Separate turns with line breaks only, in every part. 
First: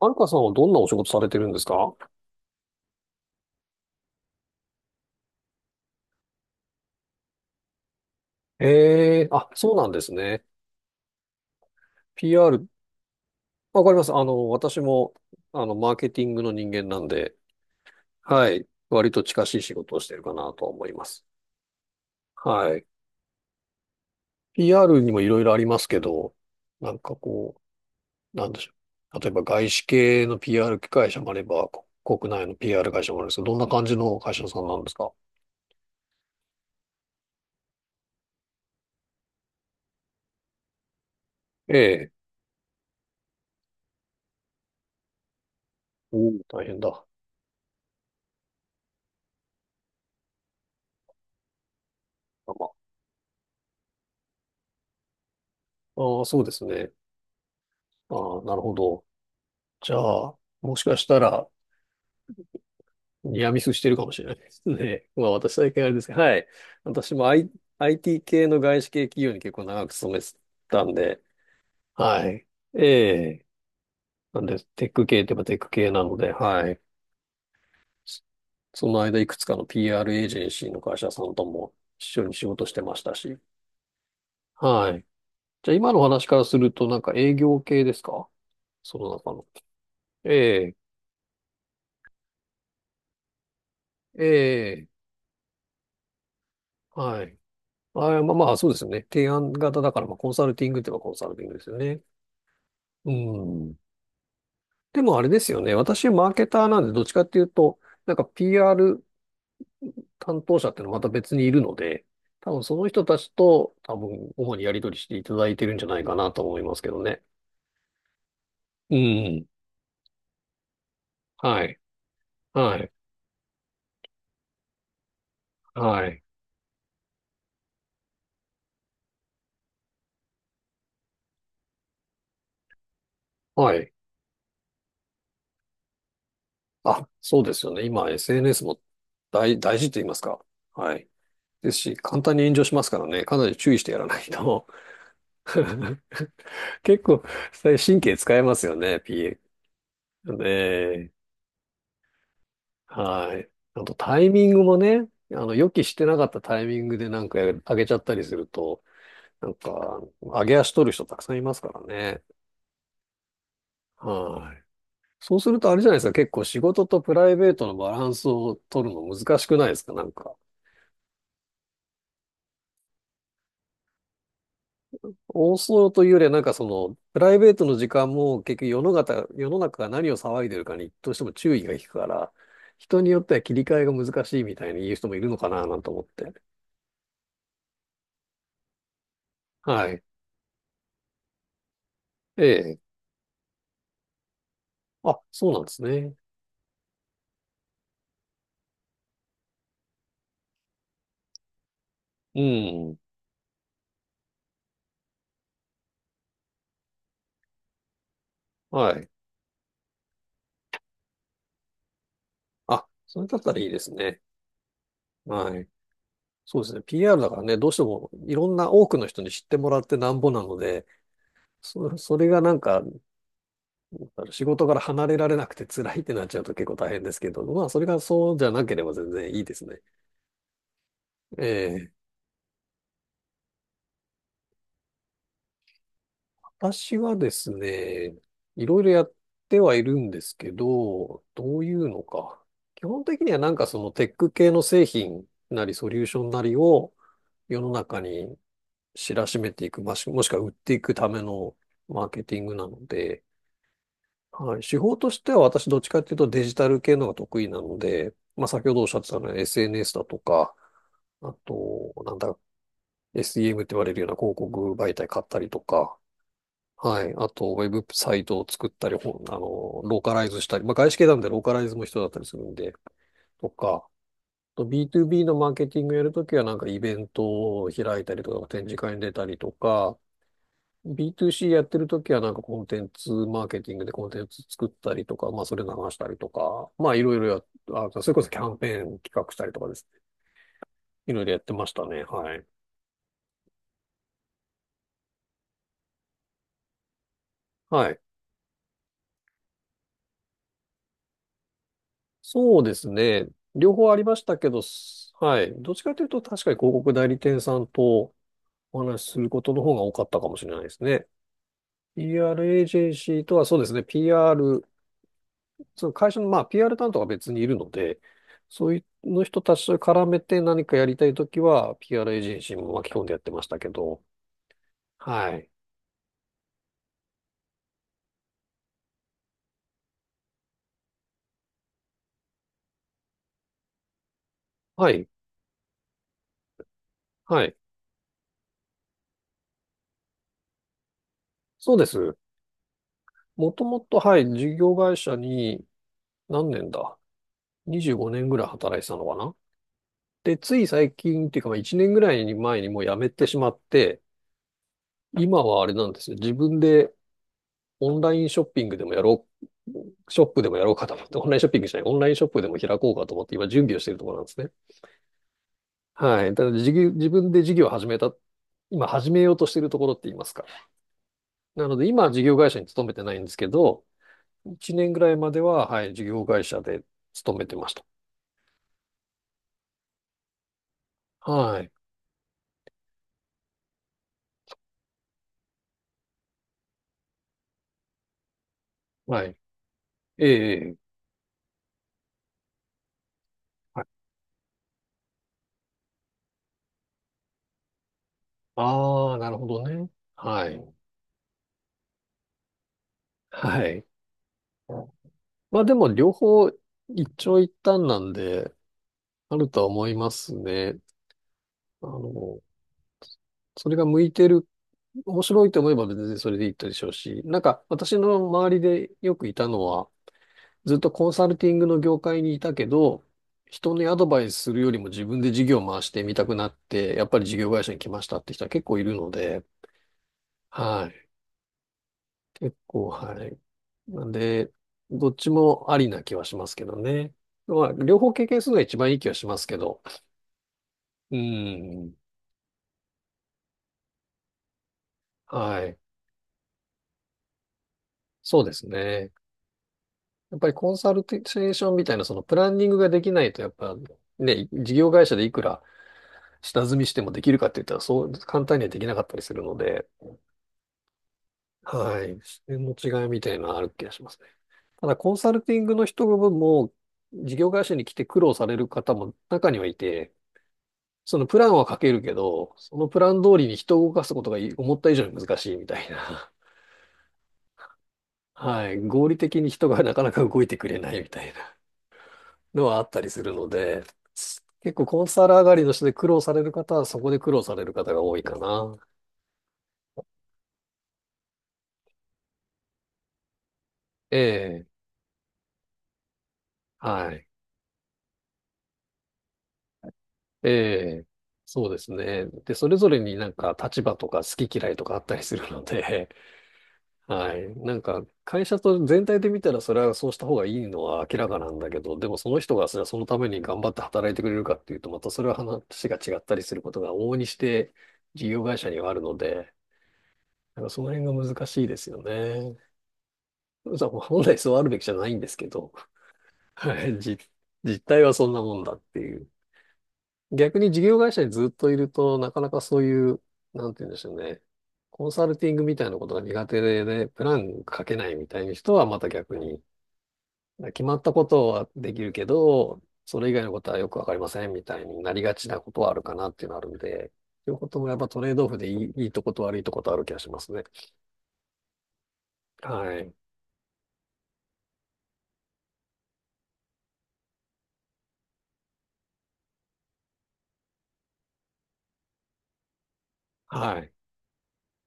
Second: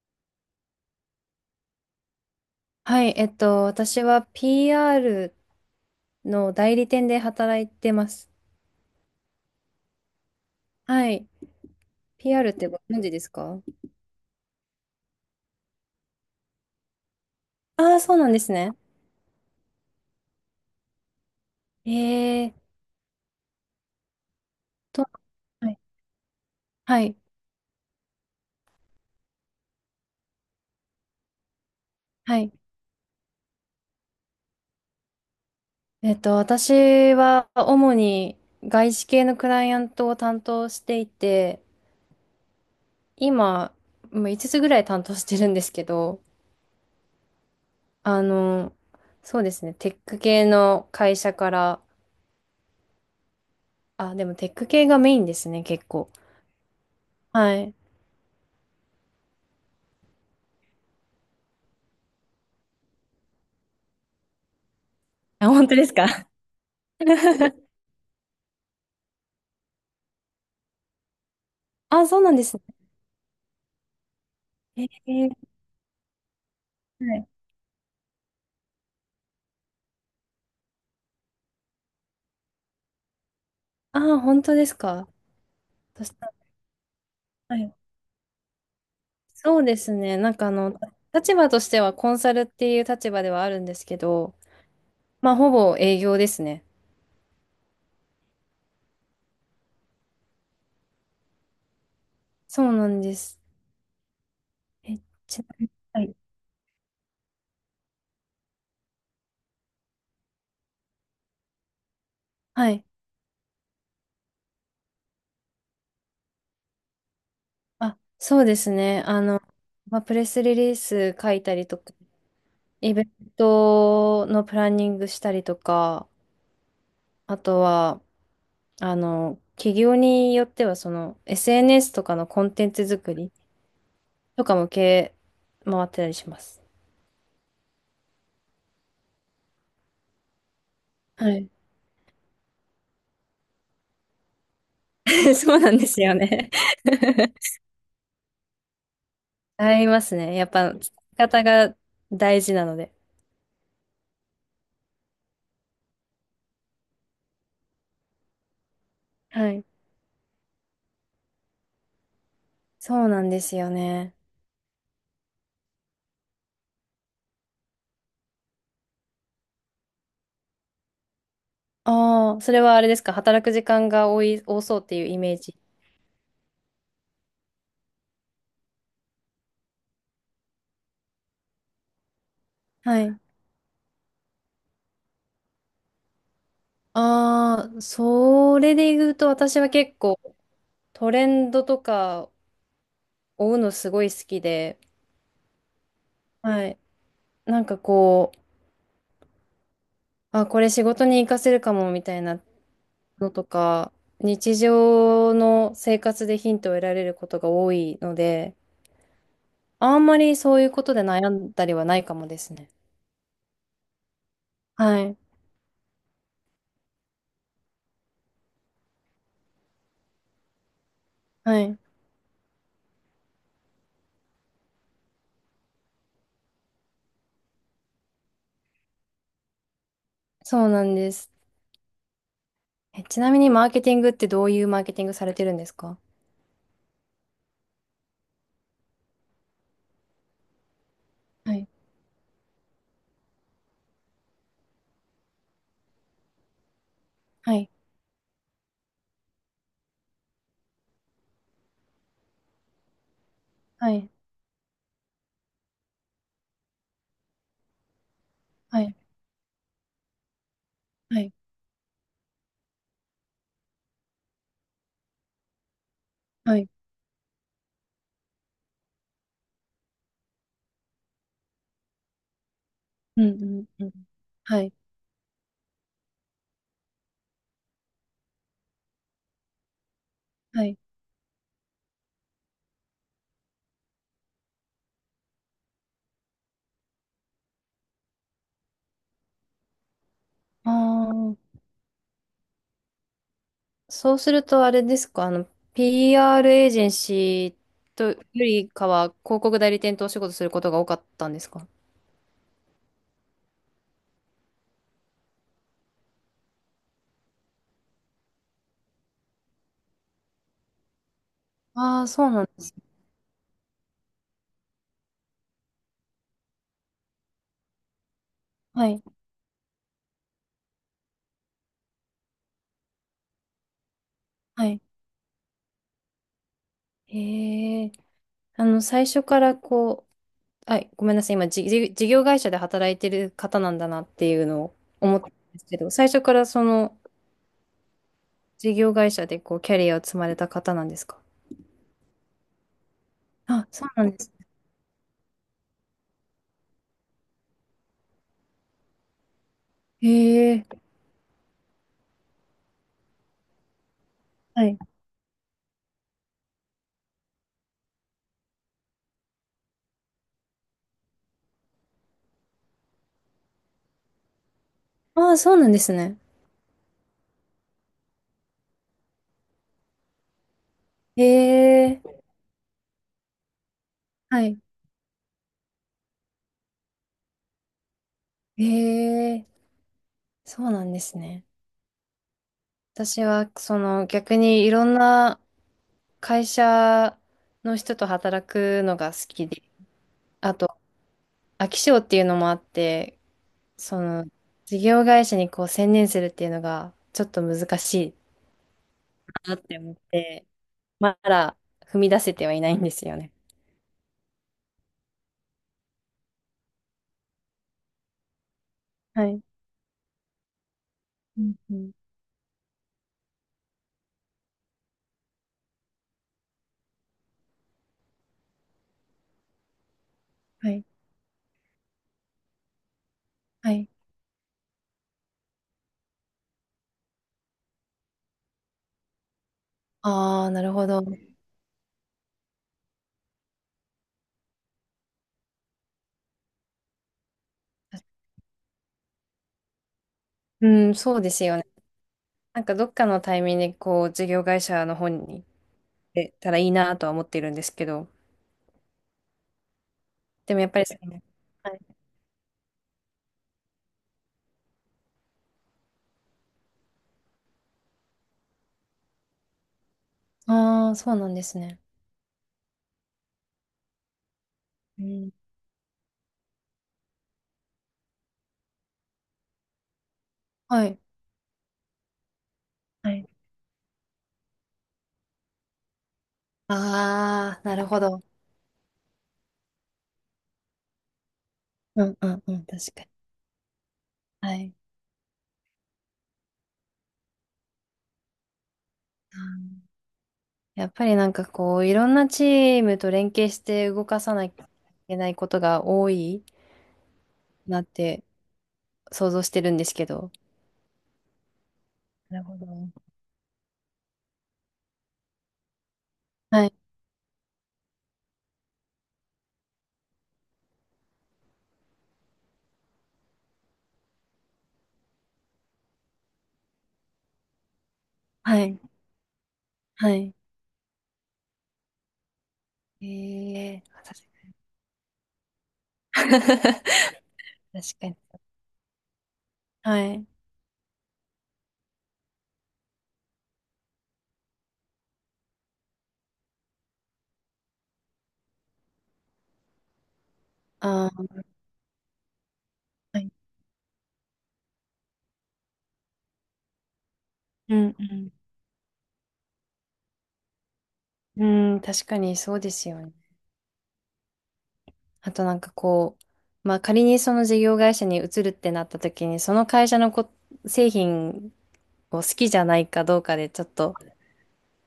はるかさんはどんなお仕事されてるんですか？
はい、私は PR の代理店で働いてます。
ええーあ、そうなんですね。
はい。PR っ
PR、
てご存知ですか？
わかります。私も、マーケティングの人間なんで、
ああー、そうなんで
は
す
い。
ね。
割と近しい仕事をしてるかなと思います。
えー
はい。PR
と、
にもいろいろあり
は
ま
い、
すけど、なん
は
か
い、
こう、なんでしょう。例えば外資系の PR 会社もあれば、国
は
内
い。
の PR 会社もあるんですけど、どんな感じの会社さんなんですか？
私は主に外資系のクライアントを担当していて、
ええ。
今、もう5つぐらい担当してるんですけど、
おー大変だ。
あの、そうですね、テック系の会社から、
まあ、
あ、でもテック系がメインですね、結
あ
構。
ー、そうですね。
はい。
ああ、なるほど。じゃあ、もしかしたら、いや、ミスしてるかもしれないですね。まあ
あ、
私
本
だ
当
け
で
あれ
す
ですけど、
か？
はい。私も、I、IT 系の外資系企業に結構長く勤めてたんで、
あ、そう
は
なんで
い。
す
ええ。なんで、テ
ね。
ック系って言えばテック系なので、はい。
はい。
そその間、いくつかの PR エージェンシーの会社さんとも一緒に仕事してましたし、
あー、本当です
はい。
か。
じゃあ今のお
そし
話
たら
からすると、なんか営
は
業
い。
系ですか？その中の。
そうですね。
え
なんか
え、
立場としてはコンサルっていう立場ではあるんですけ
え
ど、
え、
まあ、ほぼ営業ですね。
はい。あー、まあまあ、そうですよね。提案型だから、まあ、コンサルティングって言えばコンサルティングですよね。
そうなん
う
です。
ん。
え、
でもあれで
ちな
すよ
みに、
ね。
は
私、
い。
マーケターなんで、どっちかっていうと、なんか PR 担当者っていうのはまた別にいるので、多分
は
そ
い。
の人たちと、多分、主にやり取りしていただいてるんじゃないかなと思いますけどね。
あ、そうです
う
ね。
ん。
まあ、プレスリリース書いた
は
り
い。
とか、
はい。
イベントのプランニングしたりと
は
か、
い。
あとは、企業によっては、SNS とかのコンテンツ作り、
はい。
とかも系回ってたりします。
あ、そうですよね。今、SNS も大事って言いますか。はい。
はい。
ですし、簡単に炎上しますからね。かなり注意してやらないと。
そうなんですよね。
結構、神経使えますよね、
ありますね。
PA。ね
やっぱ、使
え
い方が大事なので。
はい。あとタイミングもね、あの、予期してなかったタイミングでなんか上げちゃったりすると、な
は
ん
い。
か、上げ足取る人たくさんいますからね。
そうなんですよね。
はい。そうするとあれじゃないですか、結構仕事とプライベートのバランスを取るの難しくないですか、なんか。
ああ、それはあれですか。働く時間が多い、多そうっていうイメー
多
ジ。
そうというよりは、なんかその、プライベートの時間も結局世の中が何を騒いでるかにどうしても注意が引くから、人
は
に
い。
よっては切り替えが難しいみたいに言う人もいるのかな、なんて思って。
ああ、それで言うと私は
は
結
い。
構トレンドとか
ええ。
追うのすごい好きで、
あ、そうなんですね。
はい。なんかあ、これ仕事に活かせるかもみたい
う
な
ん。
のとか、日常の生活でヒントを得られることが多いので、
はい。
あんまりそういうことで悩んだりはないかもですね。
あ、それだったらいいですね。
はい。
はい。そうですね。PR だからね、どうしてもいろんな多くの人に知ってもらってなんぼなので、
はい。
それがなんか、仕事から離れられなくて辛いってなっちゃうと結構大変ですけど、まあ、それがそうじゃなければ全然いいですね。
そうなんです。
ええ。
え、ちなみにマーケティングってどういうマーケティングされてるんですか？
私はですね、いろいろやってはいるんですけど、
は
どう
い。
いうのか。基本的にはなんかそのテック系の製品なりソリューションなりを、
は
世の
い。
中に知らしめていく、まあ、もしくは売っていくためのマーケティングなので、
はい。
はい、手法としては私どっちかっていうとデジタル系のが得意なので、まあ、先ほ
は
どおっし
い。
ゃってたのは SNS だとか、
はい。
あと、なんだ、SEM って言われるような広告媒体買ったりとか、
はい。
はい。あと、ウェブサイトを作ったり、ほんあの、ローカライズしたり、まあ、外資系なんでローカライズも必要だったりするんで、
うん
と
うんう
か、
ん。
あ
は
と
い。
B2B のマーケティングやるときは、なんかイベントを開いたりとか、展示会に出たりとか、
はい。
B2C やってるときはなんかコンテンツマーケティングでコンテンツ作ったりとか、まあそれ流したりとか、まあいろいろや、あ、それこそキャンペーン企画したりとかですね。
あ
いろいろやっ
あ、
てましたね。はい。
そうするとあれですか、PR エージェンシ
は
ー
い。
とよりかは広告代理店とお仕事することが多かったんですか？
そうですね。両方ありましたけど、はい。どっちかというと確かに広告代理店さんとお話しすることの方が多かったかもしれないですね。
ああー、そうなん
PR エ
で
ー
す
ジェンシーとはそうですね。PR その会社のまあ PR 担当が別にいるので、そうい
はい。
うの人たちと絡めて何かやりたいときは PR エージェンシーも巻き込んでやってましたけど、
はい。
はい。
へえ。最初からはい、ごめんなさい。今、じ事業会社で働いてる方なんだなっていうのを
はい。
思ったんですけど、最初からその
はい。
事業会社でキャリアを積まれた方なんですか？
そうです。もと
あ、
も
そう
と、
なん
は
で
い、
す。
事業会社に何年だ ?25 年ぐらい働いてたのかな。で、
へ
つい
え。
最近っていうか、まあ1年ぐらい前にもう辞めてしまって、
はい。
今はあれなんですよ。自分でオンラインショッピングでもやろう、ショップでもやろうかと思って、オンラインショッピングじゃない、オンラインショップでも開こうかと思って今準備をしているところなんですね。
ああ、そうなんですね。
はい。ただ事業自分で事業を始めた、今始めようとしているところって言いますか。なので、
へ
今は
え。
事業会社に勤めてないんですけど、
はい。
1年ぐらいまでは、はい、事業会社で勤めてました。
へえ。そうなんですね。
はい。
私は、逆にいろんな会社の人と働くのが好
はい。
きで、
ええ。
あ
ええ
と、飽き性っていうのもあって、
はい、
その、事業会社にこう専念するっていうのが、ちょっと難しい
ああ、なるほ
なっ
ど
て
ね。
思って、
はい。
まだ踏み出せてはいないんですよね。
はい。まあでも、両方一長一短なんで、
は
あ
い。
るとは思いますね。
うんう
あ
ん。
の、それが向いてる、面白いと思えば別にそれでいいでしょうし、なんか私の周りでよくいたのは、
は
ずっ
い。
とコンサルティングの業界にいたけど、
は
人に
い。
アドバイスするよりも自分で事業を回してみたくなって、やっぱり事業会社に来ましたって人は結構いるので、
ああ、なるほ
は
ど。
い。結構、はい。なんで、どっちもありな気はしますけどね。まあ、両方経験するのが一番いい気はしますけど。
うん、
う
そうですよね。
ん。
なんかどっかのタイミングでこう、事業会社の方に行っ
はい。
てたらいいなとは思ってるんですけど、
そうですね。やっぱり
でもや
コ
っ
ン
ぱり
サルテーショ
は
ン
い。
みたいなそのプランニングができないと、やっぱね、事業会社でいくら下積みしてもできるかって言ったらそう簡単にはできなかったりするので、
ああ、そうなんですね。
はい。視点の違いみたいなのはある気がしますね。ただ、
う
コンサ
ん。
ルティングの人も、事業会社に来て苦労される方も中にはいて、
はい。
そのプランは書けるけど、そのプ
は
ラン
い。
通りに人を動かすことが思った以上に難しいみたいな。
ああ、なるほど。
はい。合理的に人がなかなか動いてくれないみたいな
うんうんうん、
のは
確
あっ
か
た
に。
りするので、
はい。
結構コンサル上がりの人で苦労される方はそこで苦労される方が多いかな。
あー、やっぱりなんかいろんなチームと連携して動
え
かさなきゃい
え。
けないことが多い
はい。
なって想像してるんですけど。
ええ、そうですね。
なる
で、
ほど。
それぞれになんか立場とか好き嫌いとかあったりするので、
はい、
はい。なんか会社と全体で見たらそれはそうした方がいいのは明らかなんだけど、でもその人がそれはそのために頑張って働いてくれるかっていうと、またそれは話が違ったりすることが往々にして事業会
は
社に
い、
はあるので、
はい。
なんかその辺が難しいですよね。
えー、
そう
確
本来
か
そうあるべきじゃないんですけど、
に。
は い。実
確
態
か
はそん
に。
なもんだっていう。
はい。
逆に事業会社にずっといると、なかなかそういう、なんて言うんでしょうね。コンサルティングみたいなことが苦手で、プラン書けないみたいな人はまた逆に、決まっ
あ
たこ
ー、
とはできるけど、
は
それ
い。
以外のことはよくわかりませんみたいになりがちなことはあるかなっていうのはあるんで、いうこ
う
ともや
ん、
っ
う
ぱトレ
ん。
ードオフでいいとこと悪いとことある気がしますね。
うん、確かにそうです
は
よ
い。
ね。あとなんかまあ仮にその事業会社に移るってなった時に、その会社の製品を好きじゃないかどうかでちょっ
はい。
と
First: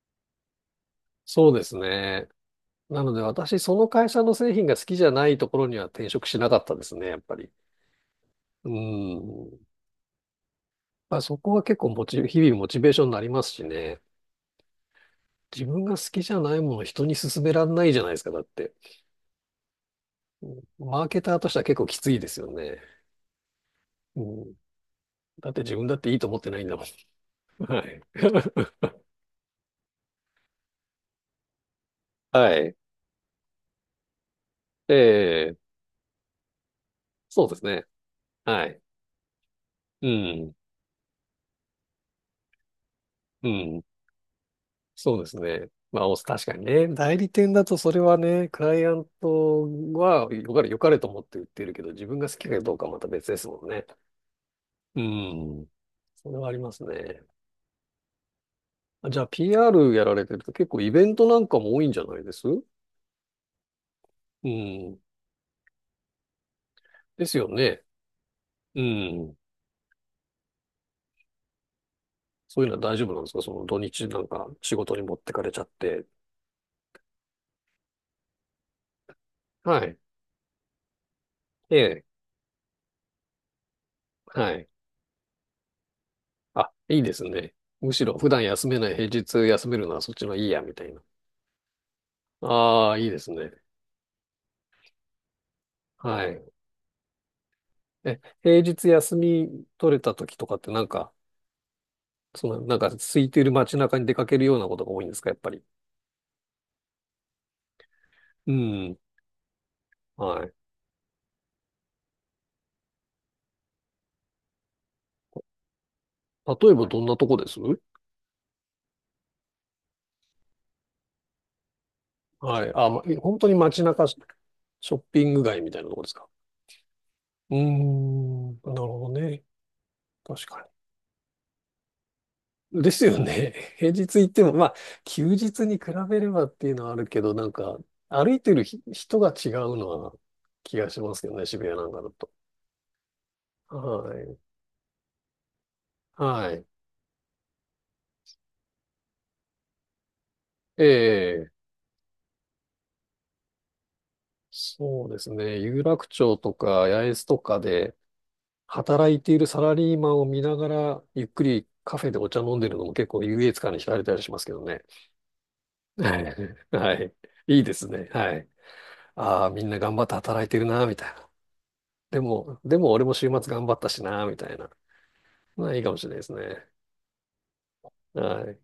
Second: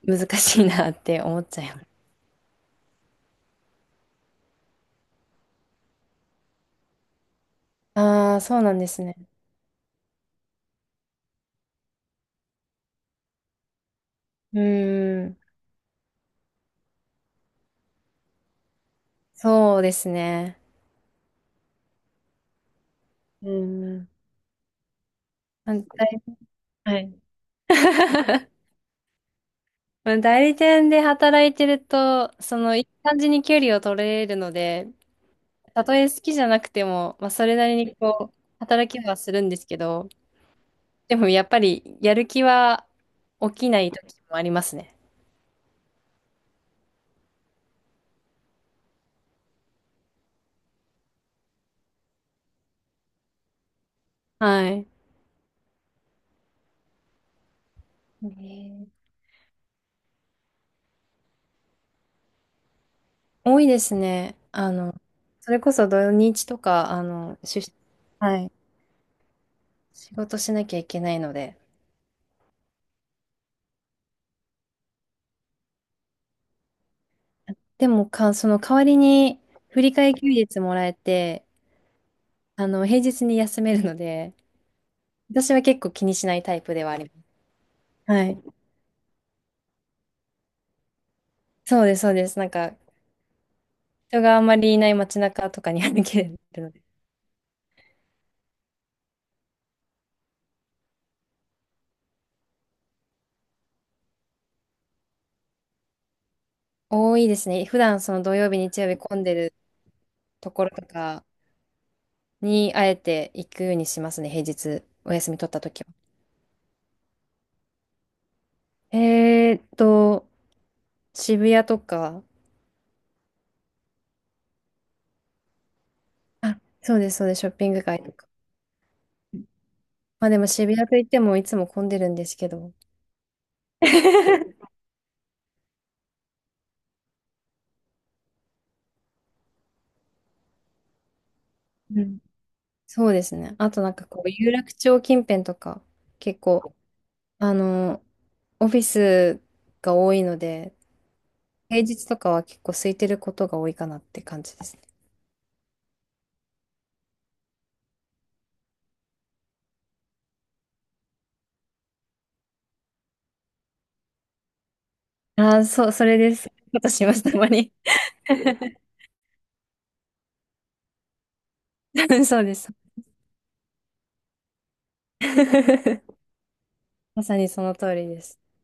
難しいなって思っ
そう
ちゃ
で
い
すね。なので私、その会社の製品が好きじゃないところには転職しなかったですね、やっぱり。
ああ、そう
う
なんですね。
ん。まあ、そこは結構日々モチベーションになりますしね。
うーん、
自分が好きじゃないものを人に勧められないじゃないですか、だって。
そうです
う
ね。
ん、マーケターとしては結構きついですよね。
うーん。
うん、だって
ああ
自分だっていいと思ってないんだも
は
ん。
い。
はい。
まあ代理店で働いてると、
はい。
いい感じに距離を取れるので、
ええ、
たとえ好きじゃなくても、まあ、そ
そうで
れ
す
なり
ね。
にこう、
はい。
働きはするんですけ
う
ど、
ん。
でもやっぱり、やる気は
う
起きな
ん。
い時もありますね。
そうですね。まあ、お確かにね。代理店だとそれはね、クライアントはよかれと思って売ってるけど、自分が好きかどうかはまた別ですもんね。
はい。
うん。それはありますね。
ね、
あ、じゃあ PR やられてると結構イベントなんかも多いんじゃないですう
多いですね。
ん。
それこそ土日とか、
ですよね。
はい。
うん。
仕事しなきゃいけないので。
そういうのは大丈夫なんですか、その土日なんか仕事に持ってかれちゃって。
でもか、その代わりに、振
は
り
い。
替え休日もらえて、
ええ。
平日に休めるので、
はい。
私は結構気にしないタイ
あ、
プではあ
いい
りま
ですね。むし
す。
ろ
は
普
い。
段休めない平日休めるのはそっちのいいや、みたいな。
そうです、そうです。なんか、
ああ、いいですね。
人があんまりいない街中とかに歩
は
ける
い。
ので。
え、平日休み取れた時とかってなんか、その、なんか空いてる街中に出かけるようなことが多いんですか、やっぱり。
多いですね。普段その土
う
曜日、日曜
ん。
日混んでる
は
と
い。
ころとかに、あえて行くようにしますね、平日、お休み取った時は。
例えばどんなとこです、
えーっと、渋谷とか、
はい。あ、ま、本当に街中ショッピング街みたいなところですか。
あ、そうです、そうです、ショ
う
ッ
ー
ピング街とか。
ん、なるほどね。
まあで
確
も
か
渋谷といってもいつも混んでるんですけど。
に。ですよね。平日行っても、まあ、休日に比べればっていうのはあるけど、なんか、歩いてる人が違うのは気がしますけどね、渋谷なんか
う
だ
ん、
と。
そうですね。あ
は
となんか
い。
有楽町近辺とか、結
はい。
構、あの、オフィスが多いので、
ええ、
平日とかは結構空いてることが多いかなって感じですね。
そうですね。有楽町とか八重洲とかで働いているサラリーマンを見ながら、ゆっくりカフェでお茶飲んでるのも結構優越感に浸れたりしますけどね。
ああ、そう、それ
はい。
です。こと
は
し
い。
ます、たま
いい
に。
ですね。はい。ああ、みんな頑張って働いてるな、みたいな。で
そうで
も、
す。
でも俺も週末頑張ったしな、みたいな。まあ、いいかもしれない ですね。
まさにその通りです。
はい。